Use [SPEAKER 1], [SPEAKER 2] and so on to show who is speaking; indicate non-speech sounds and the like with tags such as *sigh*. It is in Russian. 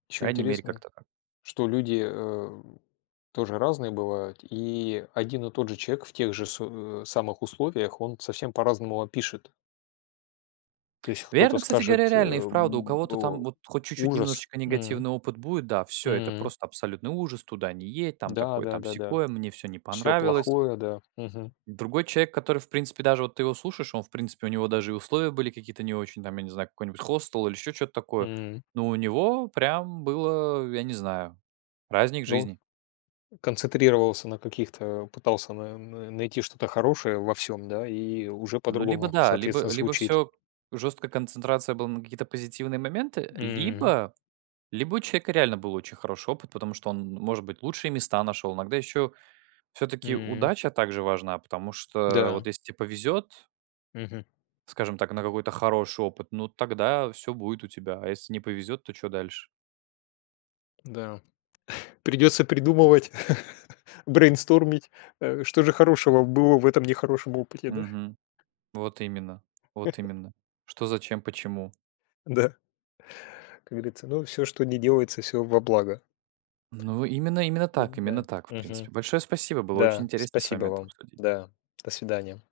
[SPEAKER 1] По
[SPEAKER 2] Ещё
[SPEAKER 1] крайней мере
[SPEAKER 2] интересно,
[SPEAKER 1] как-то так.
[SPEAKER 2] что люди, э, тоже разные бывают. И один и тот же человек в тех же су э, самых условиях, он совсем по-разному опишет то есть кто-то
[SPEAKER 1] Верно, кстати говоря,
[SPEAKER 2] скажет
[SPEAKER 1] реально. И
[SPEAKER 2] э,
[SPEAKER 1] вправду у
[SPEAKER 2] б
[SPEAKER 1] кого-то там
[SPEAKER 2] о:
[SPEAKER 1] вот хоть чуть-чуть
[SPEAKER 2] "Ужас!"
[SPEAKER 1] немножечко
[SPEAKER 2] М.
[SPEAKER 1] негативный опыт будет. Да, всё, это
[SPEAKER 2] Мм.
[SPEAKER 1] просто абсолютный ужас, туда не едь, там
[SPEAKER 2] Да
[SPEAKER 1] такое,
[SPEAKER 2] да
[SPEAKER 1] там
[SPEAKER 2] да да,
[SPEAKER 1] сякое, мне всё не
[SPEAKER 2] всё
[SPEAKER 1] понравилось.
[SPEAKER 2] плохое, да. Мгм.
[SPEAKER 1] Другой человек, который, в принципе, даже вот ты его слушаешь, он, в принципе, у него даже и условия были какие-то не очень, там, я не знаю, какой-нибудь хостел или еще чё-то такое.
[SPEAKER 2] Мм.
[SPEAKER 1] Но у него прям было, э, я не знаю, праздник
[SPEAKER 2] Дол
[SPEAKER 1] жизни.
[SPEAKER 2] концентрировался на таких-то, пытался н н найти что-то хорошее во всём, да, и уже
[SPEAKER 1] Ну, либо
[SPEAKER 2] по-другому,
[SPEAKER 1] да, либо
[SPEAKER 2] соответственно,
[SPEAKER 1] либо
[SPEAKER 2] звучит.
[SPEAKER 1] всё, жесткая концентрация была на какие-то позитивные моменты,
[SPEAKER 2] Мм.
[SPEAKER 1] либо либо у человека реально был очень хороший опыт, потому что он, может быть, лучшие места нашел, иногда ещё всё-таки
[SPEAKER 2] Мм.
[SPEAKER 1] удача также важна, потому что
[SPEAKER 2] Да.
[SPEAKER 1] вот если те повезет
[SPEAKER 2] Мгм.
[SPEAKER 1] скажем так, на какой-то хороший опыт, ну, тогда всё будет у тебя, а если не повезет, то чё дальше?
[SPEAKER 2] Да. *chuckles* Придется придумывать, *chuckles* брейнстормить, э, что же хорошего было в этом нехорошем опыте, да?
[SPEAKER 1] Мгм. Вот именно вот именно. Что,
[SPEAKER 2] *chuckles*
[SPEAKER 1] зачем, почему?
[SPEAKER 2] Да. Как говорится: ну, всё, что ни делается- всё во благо.
[SPEAKER 1] Ну, именно именно так именно
[SPEAKER 2] Да,
[SPEAKER 1] так, в
[SPEAKER 2] мгм.
[SPEAKER 1] принципе. Большое спасибо, было очень
[SPEAKER 2] Да.
[SPEAKER 1] интересно с
[SPEAKER 2] Спасибо
[SPEAKER 1] вами это
[SPEAKER 2] вам.
[SPEAKER 1] обсудить.
[SPEAKER 2] Да. До свидания.